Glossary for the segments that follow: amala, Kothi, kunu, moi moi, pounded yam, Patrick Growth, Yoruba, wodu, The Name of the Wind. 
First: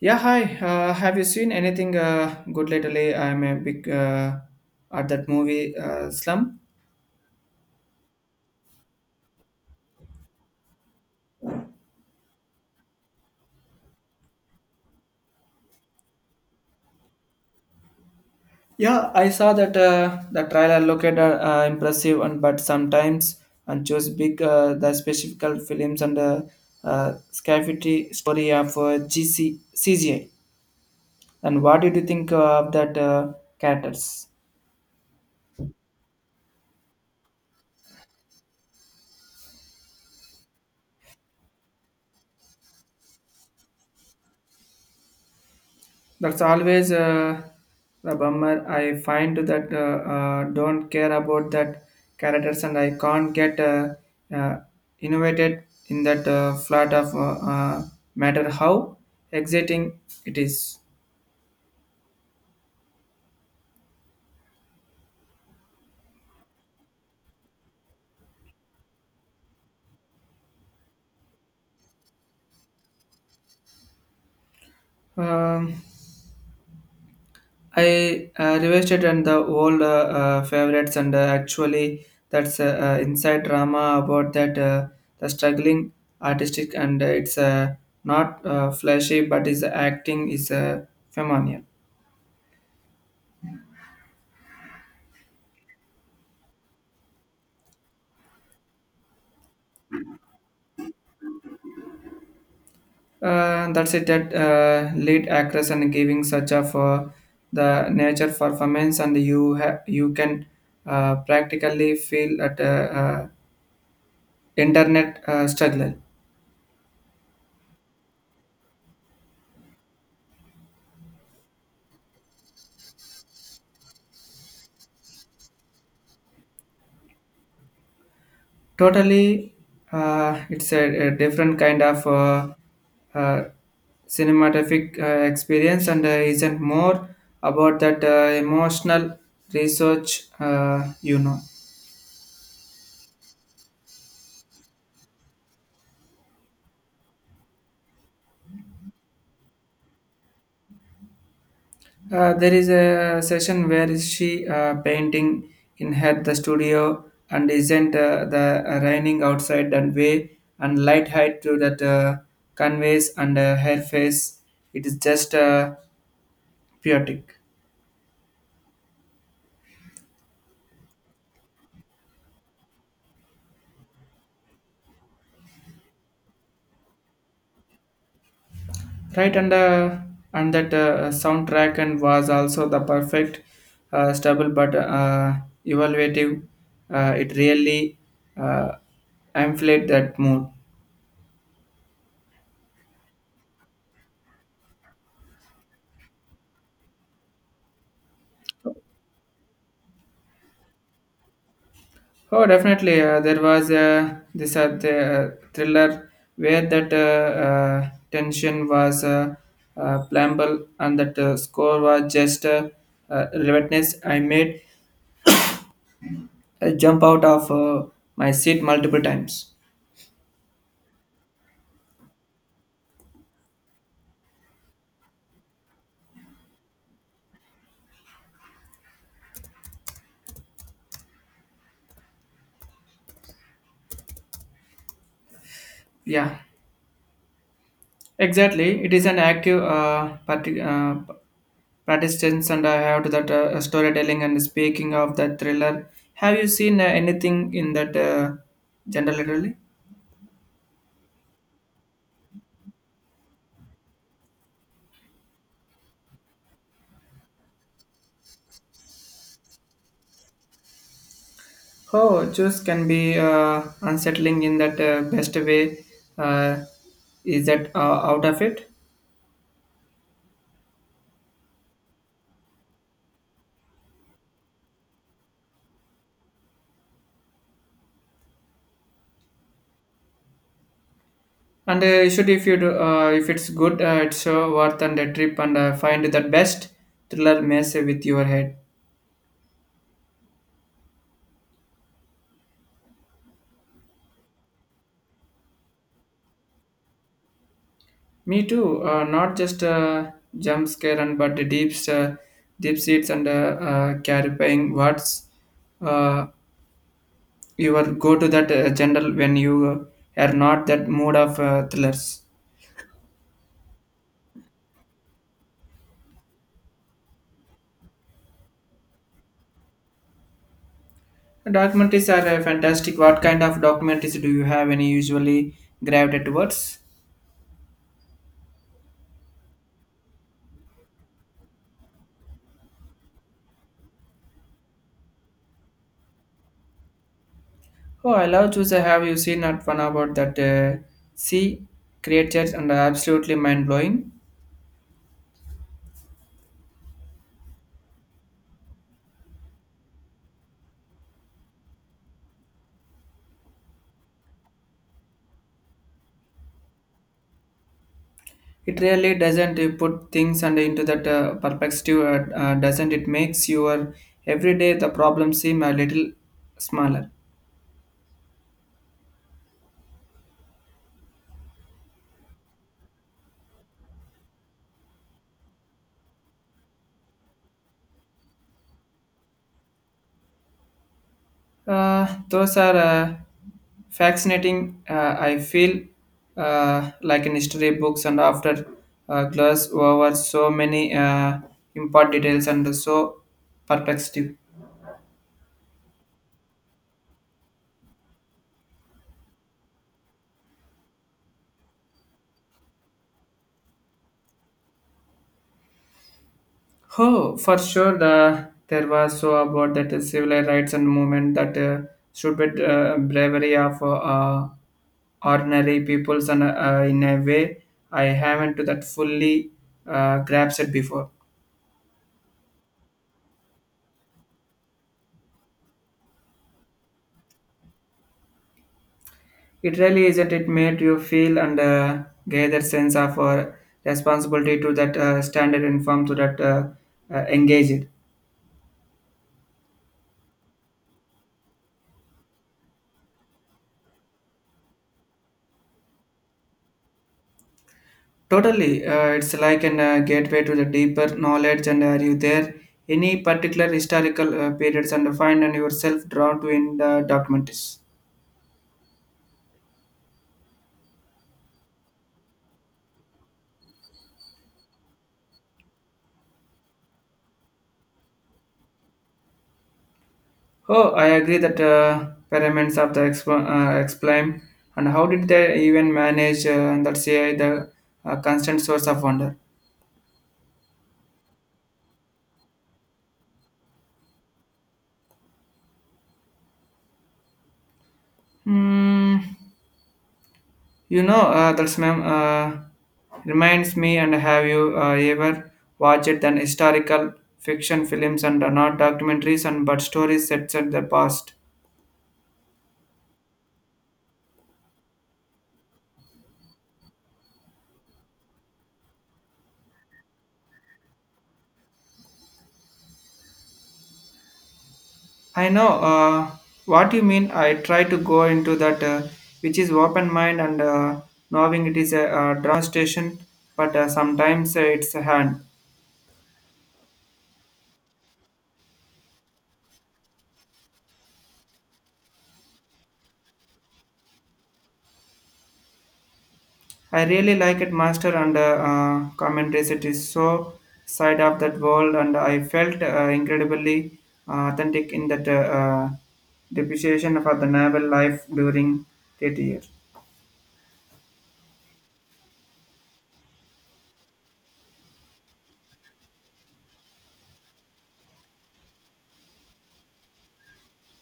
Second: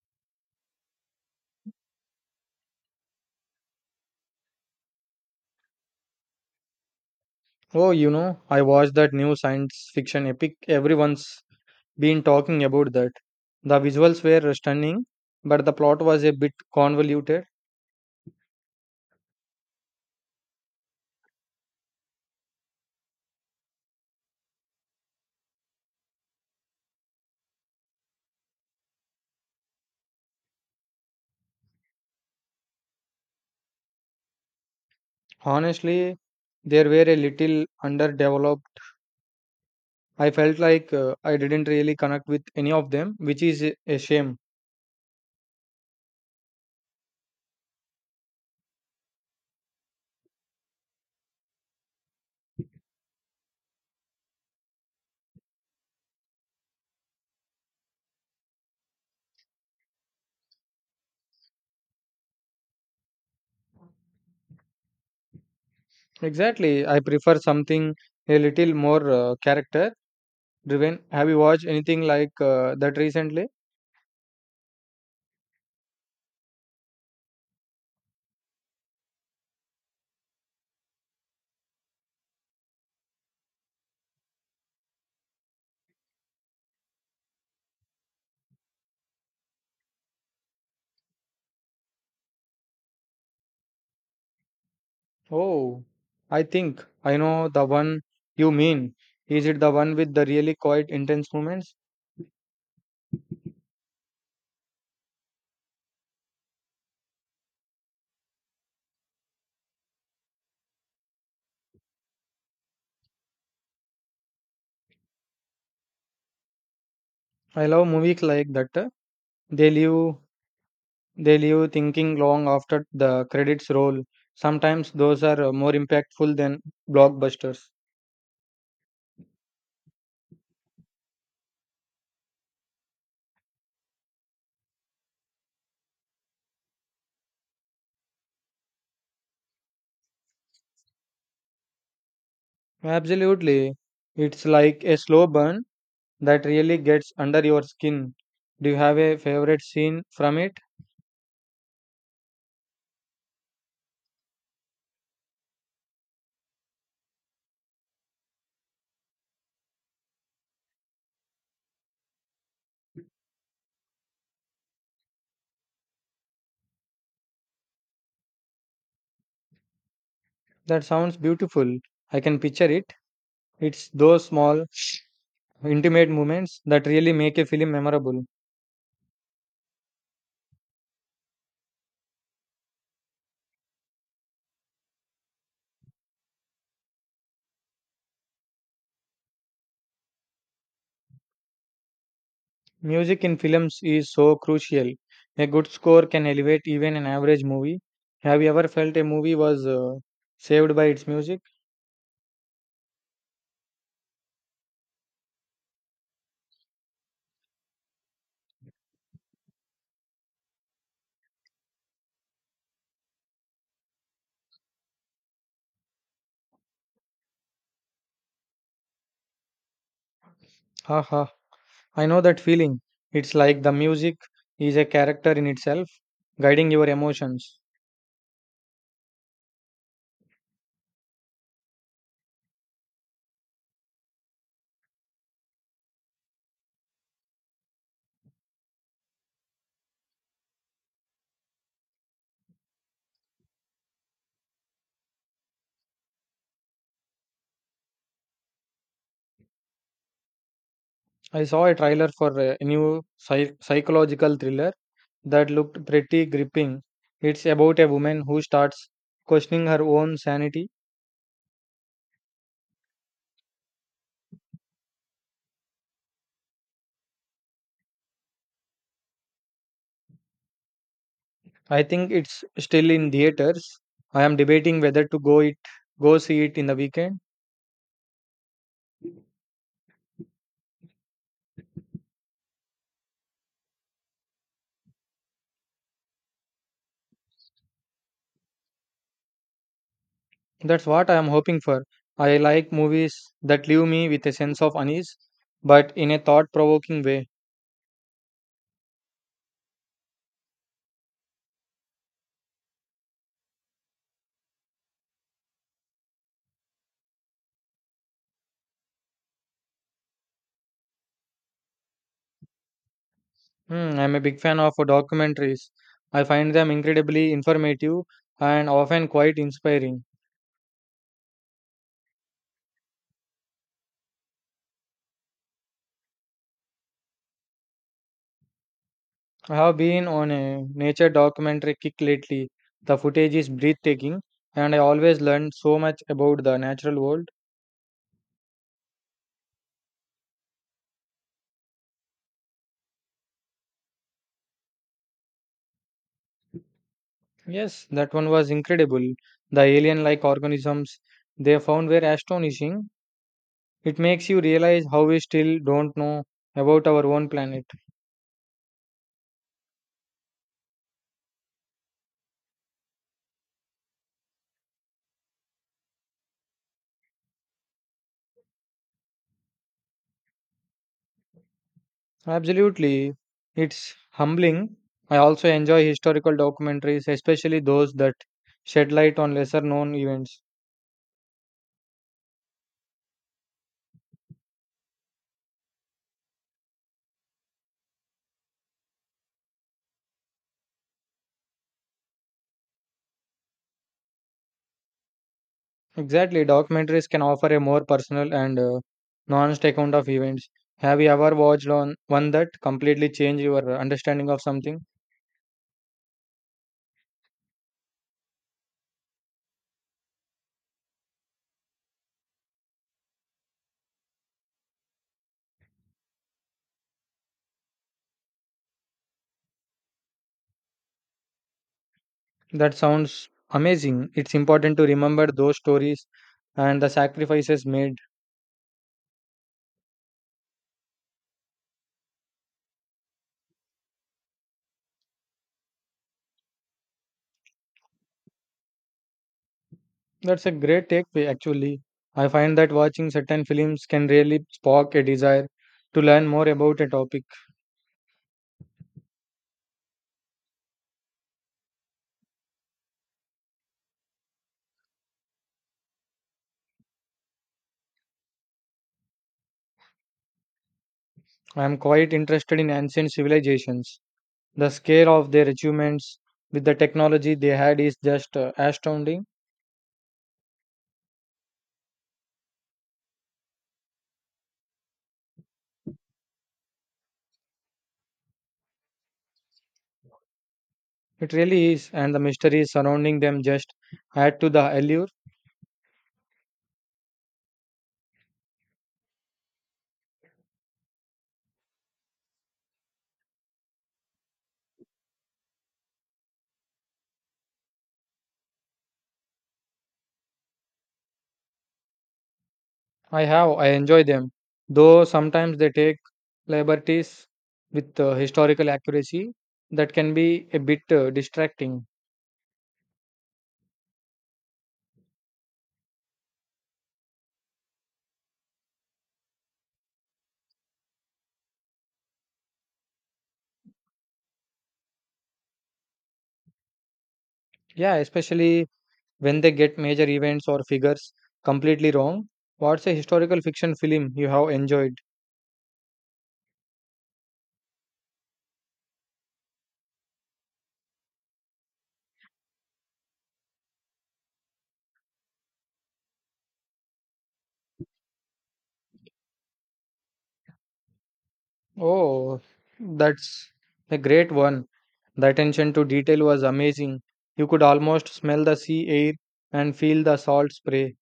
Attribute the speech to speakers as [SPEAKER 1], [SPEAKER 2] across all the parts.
[SPEAKER 1] Yeah, hi. Have you seen anything good lately? I'm a big at that movie Slum.
[SPEAKER 2] Oh, you know, I watched that new science fiction epic. Everyone's been talking about that. The visuals were stunning, but the plot was a bit convoluted.
[SPEAKER 1] Yeah, I saw that the trailer looked impressive, and but sometimes and chose big the specific films and scarcity story of GC. And what did you think of that characters?
[SPEAKER 2] Honestly, they were a little underdeveloped. I felt like I didn't really connect with any of them, which is a shame.
[SPEAKER 1] That's always the bummer. I find that don't care about that characters, and I can't get uh, innovated in that flat of matter how exciting it is.
[SPEAKER 2] Exactly. I prefer something a little more character driven. Have you watched anything like that recently?
[SPEAKER 1] Um, I revisited and the old favorites, and actually, that's inside drama about that the struggling artistic, and it's not flashy, but his acting is phenomenal.
[SPEAKER 2] Oh, I think I know the one you mean. Is it the one with the really quiet, intense moments?
[SPEAKER 1] That's it. That lead actress and giving such of the nature performance, and you can practically feel at internet struggle.
[SPEAKER 2] I love movies like that. They leave they leave thinking long after the credits roll. Sometimes those are more impactful than blockbusters.
[SPEAKER 1] Totally, it's a different kind of uh, cinematographic experience, and isn't more about that emotional research.
[SPEAKER 2] Absolutely. It's like a slow burn that really gets under your skin. Do you have a favorite scene from it?
[SPEAKER 1] There is a session where she painting in her the studio and isn't the raining outside and way and light height to that canvas and her face. It is just poetic,
[SPEAKER 2] That sounds beautiful. I can picture it. It's those small intimate moments that really make a film memorable.
[SPEAKER 1] right? And that soundtrack and was also the perfect stable but evaluative. It really uh, amplified that mood.
[SPEAKER 2] Music in films is so crucial. A good score can elevate even an average movie. Have you ever felt a movie was saved by its music?
[SPEAKER 1] Oh, definitely. There was this the thriller where that tension was playable and that score was just relentless. I made a jump out of my seat multiple times.
[SPEAKER 2] Haha, I know that feeling. It's like the music is a character in itself, guiding your emotions.
[SPEAKER 1] Yeah, exactly. It is an active participants, and I have to that storytelling and speaking of that thriller. Have you seen anything in that genre lately?
[SPEAKER 2] I saw a trailer for a new psychological thriller that looked pretty gripping. It's about a woman who starts questioning her own sanity.
[SPEAKER 1] Oh, juice can be unsettling in that best way. Uh, is that out of it?
[SPEAKER 2] I think it's still in theaters. I am debating whether to go it go see it in the weekend.
[SPEAKER 1] And should if you do, if it's good, it's so worth and a trip and find that best thriller mess with your head.
[SPEAKER 2] That's what I am hoping for. I like movies that leave me with a sense of unease, but in a thought-provoking way.
[SPEAKER 1] Me too. Not just jump scare and but the deep seats and clarifying words. Uh, you will go to that general when you are not that mood of thrillers.
[SPEAKER 2] Hmm, I'm a big fan of documentaries. I find them incredibly informative and often quite inspiring.
[SPEAKER 1] Documentaries are fantastic. What kind of documentaries do you have any usually gravitate towards?
[SPEAKER 2] I have been on a nature documentary kick lately. The footage is breathtaking, and I always learn so much about the natural world.
[SPEAKER 1] Oh, I love to I have you seen that one about that sea creatures and absolutely mind blowing?
[SPEAKER 2] Yes, that one was incredible. The alien like organisms they found were astonishing. It makes you realize how we still don't know about our own planet.
[SPEAKER 1] It really doesn't put things and into that perspective, doesn't it? Makes your everyday the problem seem a little smaller.
[SPEAKER 2] Absolutely. It's humbling. I also enjoy historical documentaries, especially those that shed light on lesser known events.
[SPEAKER 1] Those are fascinating. I feel like in history books, and after gloss over so many important details and so perplexing.
[SPEAKER 2] Exactly, documentaries can offer a more personal and nuanced account of events. Have you ever watched on one that completely changed your understanding of something?
[SPEAKER 1] Oh, for sure, there was so about that civil rights and movement that stupid bravery of ordinary peoples, and in a way I haven't to that fully grasped it before.
[SPEAKER 2] That sounds amazing. It's important to remember those stories and the sacrifices made.
[SPEAKER 1] It really isn't. It made you feel and gather sense of responsibility to that standard inform to that engaged.
[SPEAKER 2] That's a great takeaway, actually. I find that watching certain films can really spark a desire to learn more about a topic.
[SPEAKER 1] Totally, it's like an gateway to the deeper knowledge. And are you there any particular historical periods and find and yourself drawn to in the documentaries?
[SPEAKER 2] I am quite interested in ancient civilizations. The scale of their achievements with the technology they had is just astounding.
[SPEAKER 1] Oh, I agree that pyramids of the explain and how did they even manage that say the constant source of wonder.
[SPEAKER 2] It really is, and the mysteries surrounding them just add to the allure.
[SPEAKER 1] Hmm. You know, that's ma'am reminds me. And have you ever watched an historical fiction films and not documentaries and but stories set at the past?
[SPEAKER 2] I have. I enjoy them, though sometimes they take liberties with historical accuracy that can be a bit distracting.
[SPEAKER 1] I know what you mean. I try to go into that, which is open mind and knowing it is a, drum station, but sometimes it's a hand.
[SPEAKER 2] Yeah, especially when they get major events or figures completely wrong. What's a historical fiction film you have enjoyed?
[SPEAKER 1] I really like it, Master, and commentaries. It is so side of that world, and I felt incredibly authentic in that depreciation for the naval life during that year.
[SPEAKER 2] Oh, that's a great one. The attention to detail was amazing. You could almost smell the sea air and feel the salt spray.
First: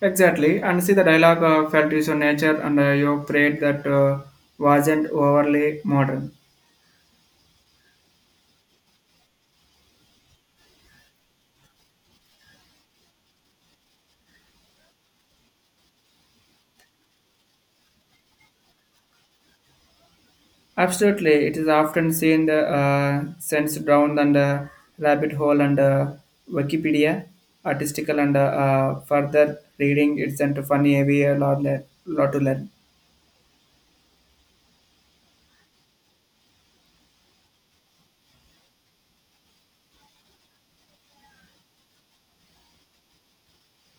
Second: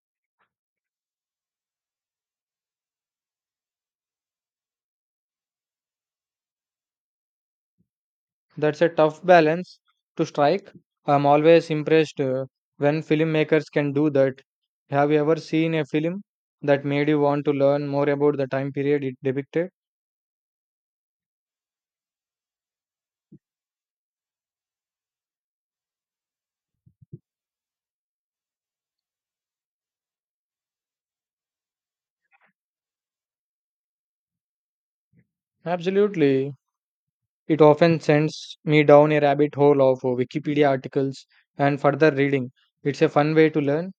[SPEAKER 1] Exactly, and see the dialogue felt is so nature, and you prayed that wasn't overly modern.
[SPEAKER 2] That's a tough balance to strike. I'm always impressed when filmmakers can do that. Have you ever seen a film that made you want to learn more about the time period it depicted?
[SPEAKER 1] Absolutely, it is often seen sent down and rabbit hole and Wikipedia, artistical and further reading. It's into funny heavy a lot, lot to learn.
[SPEAKER 2] Absolutely. It often sends me down a rabbit hole of Wikipedia articles and further reading. It's a fun way to learn.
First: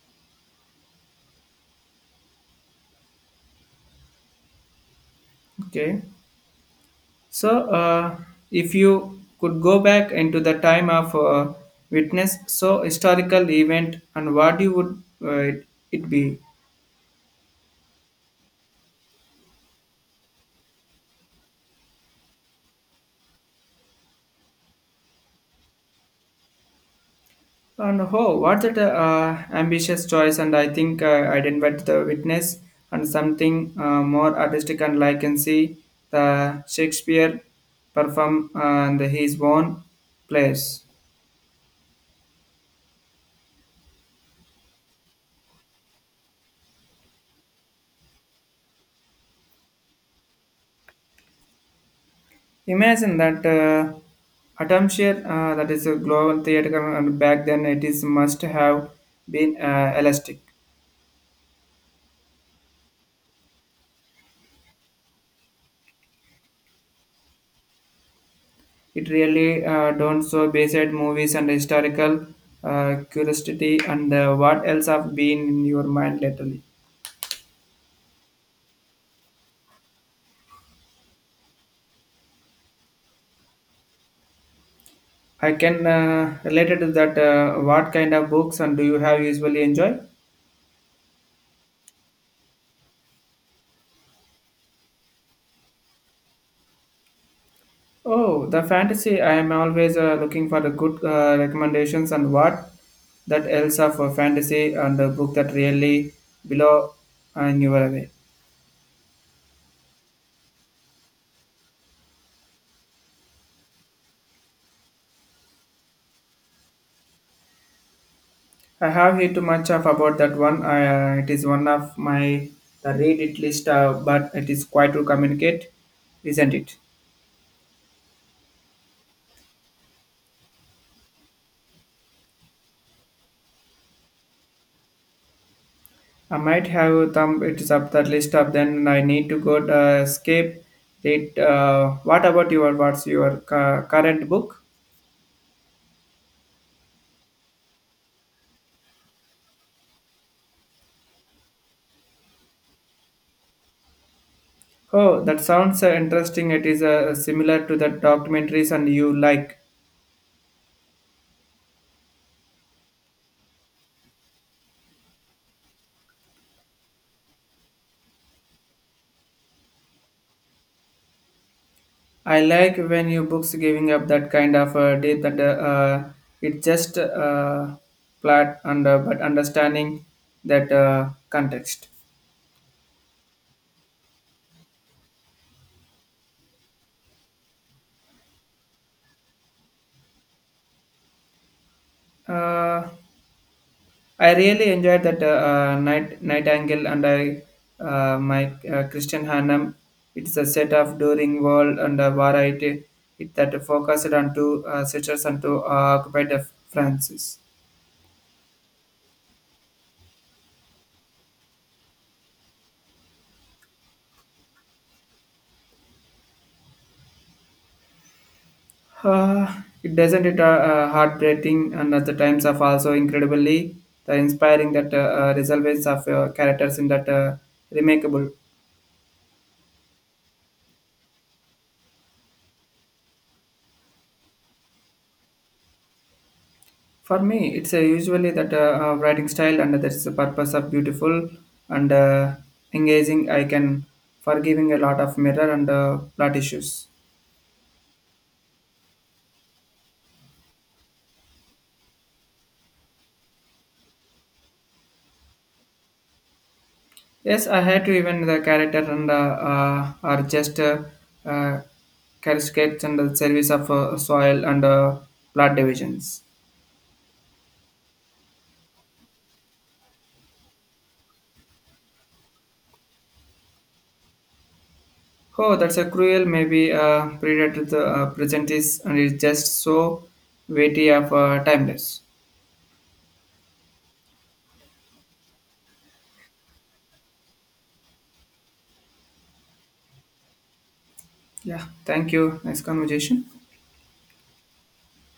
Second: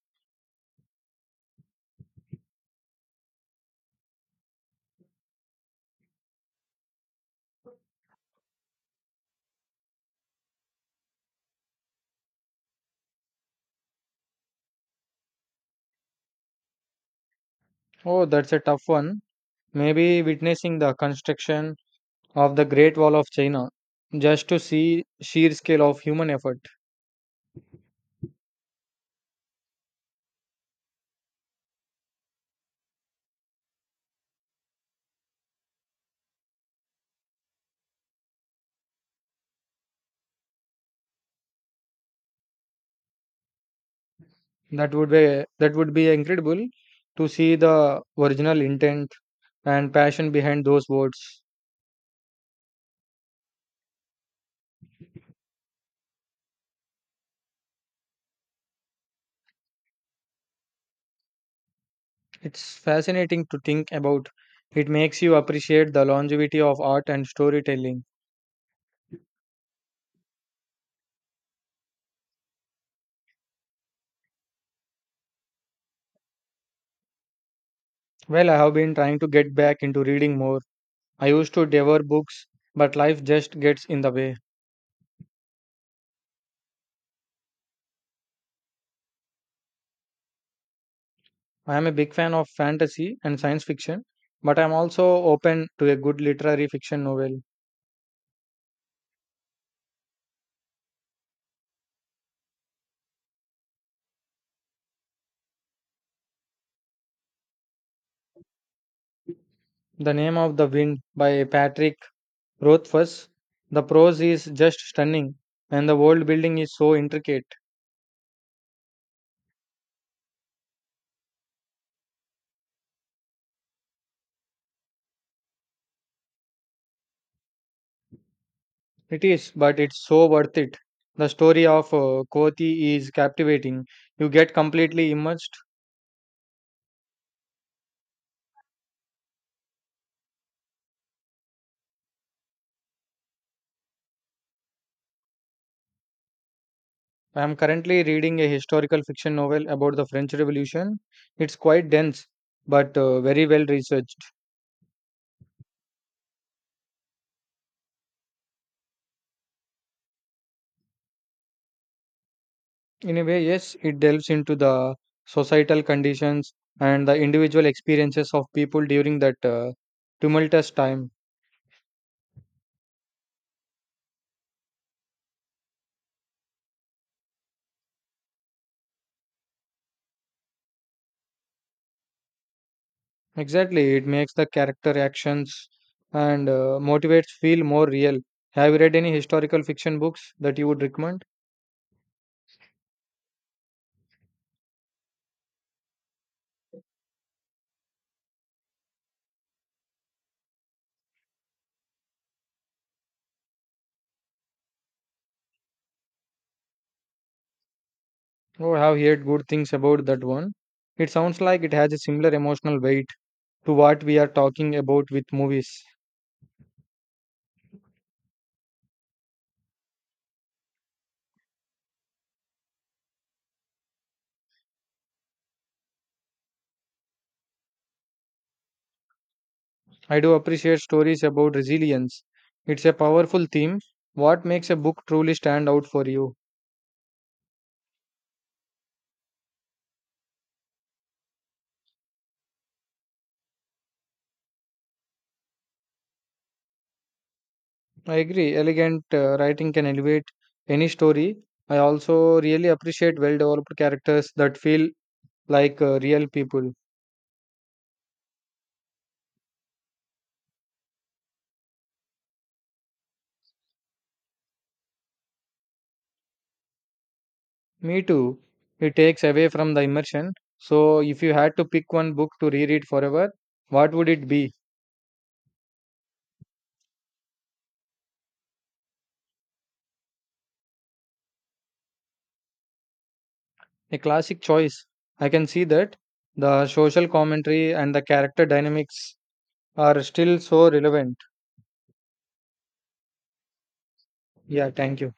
[SPEAKER 1] Okay, so if you could go back into the time of witness, so historical event, and what you would it be?
[SPEAKER 2] Oh, that's a tough one. Maybe witnessing the construction of the Great Wall of China just to see sheer scale of human effort.
[SPEAKER 1] And oh, what's that ambitious choice? And I think I didn't but the witness and something more artistic. And I can see the Shakespeare perform and his own plays.
[SPEAKER 2] That would be incredible to see the original intent and passion behind those words.
[SPEAKER 1] Imagine that atmosphere that is a global theater, and back then it is must have been elastic.
[SPEAKER 2] It's fascinating to think about. It makes you appreciate the longevity of art and storytelling.
[SPEAKER 1] It really don't so based movies and historical curiosity and what else have been in your mind lately.
[SPEAKER 2] Well, I have been trying to get back into reading more. I used to devour books, but life just gets in the way.
[SPEAKER 1] I can relate it to that. What kind of books and do you have usually enjoy?
[SPEAKER 2] I am a big fan of fantasy and science fiction, but I'm also open to a good literary fiction novel.
[SPEAKER 1] Oh, the fantasy. I am always looking for the good recommendations and what that else of a fantasy and a book that really below and you were away.
[SPEAKER 2] The Name of the Wind by Patrick Growth first, the prose is just stunning, and the world building is so intricate.
[SPEAKER 1] I have heard too much of about that one. I, it is one of my the read it list, but it is quite to communicate, isn't it?
[SPEAKER 2] It is, but it's so worth it. The story of Kothi is captivating. You get completely immersed.
[SPEAKER 1] I might have thumb it up that list up, then I need to go to escape it. What about your current book?
[SPEAKER 2] I am currently reading a historical fiction novel about the French Revolution. It's quite dense, but very well researched.
[SPEAKER 1] Oh, that sounds interesting. It is similar to the documentaries and you like.
[SPEAKER 2] In a way, yes, it delves into the societal conditions and the individual experiences of people during that tumultuous time.
[SPEAKER 1] I like when you books giving up that kind of deep that uh, it just plot and but understanding that context.
[SPEAKER 2] Exactly, it makes the character actions and motivates feel more real. Have you read any historical fiction books that you would recommend?
[SPEAKER 1] Uh, I really enjoyed that night angle, and I my Christian Hannum. It's a set of during world and a variety it, that focused on two sisters and two occupied of Francis.
[SPEAKER 2] Or have heard good things about that one? It sounds like it has a similar emotional weight to what we are talking about with movies.
[SPEAKER 1] Uh, it doesn't it heartbreaking and at the times of also incredibly the inspiring that resolves of characters in that remarkable.
[SPEAKER 2] I do appreciate stories about resilience. It's a powerful theme. What makes a book truly stand out for you?
[SPEAKER 1] For me, it's usually that writing style and that's the purpose of beautiful and engaging. I can forgiving a lot of mirror and plot issues.
[SPEAKER 2] I agree, elegant writing can elevate any story. I also really appreciate well developed characters that feel like real people.
[SPEAKER 1] Yes, I had to even the character and are just uh, cascades and the service of soil and plot divisions.
[SPEAKER 2] Me too. It takes away from the immersion. So, if you had to pick one book to reread forever, what would it be?
[SPEAKER 1] Oh, that's a cruel maybe predator the present is and it's just so weighty of timeless.
[SPEAKER 2] A classic choice. I can see that. The social commentary and the character dynamics are still so relevant.
[SPEAKER 1] Yeah, thank you. Nice conversation.
[SPEAKER 2] Yeah, thank you.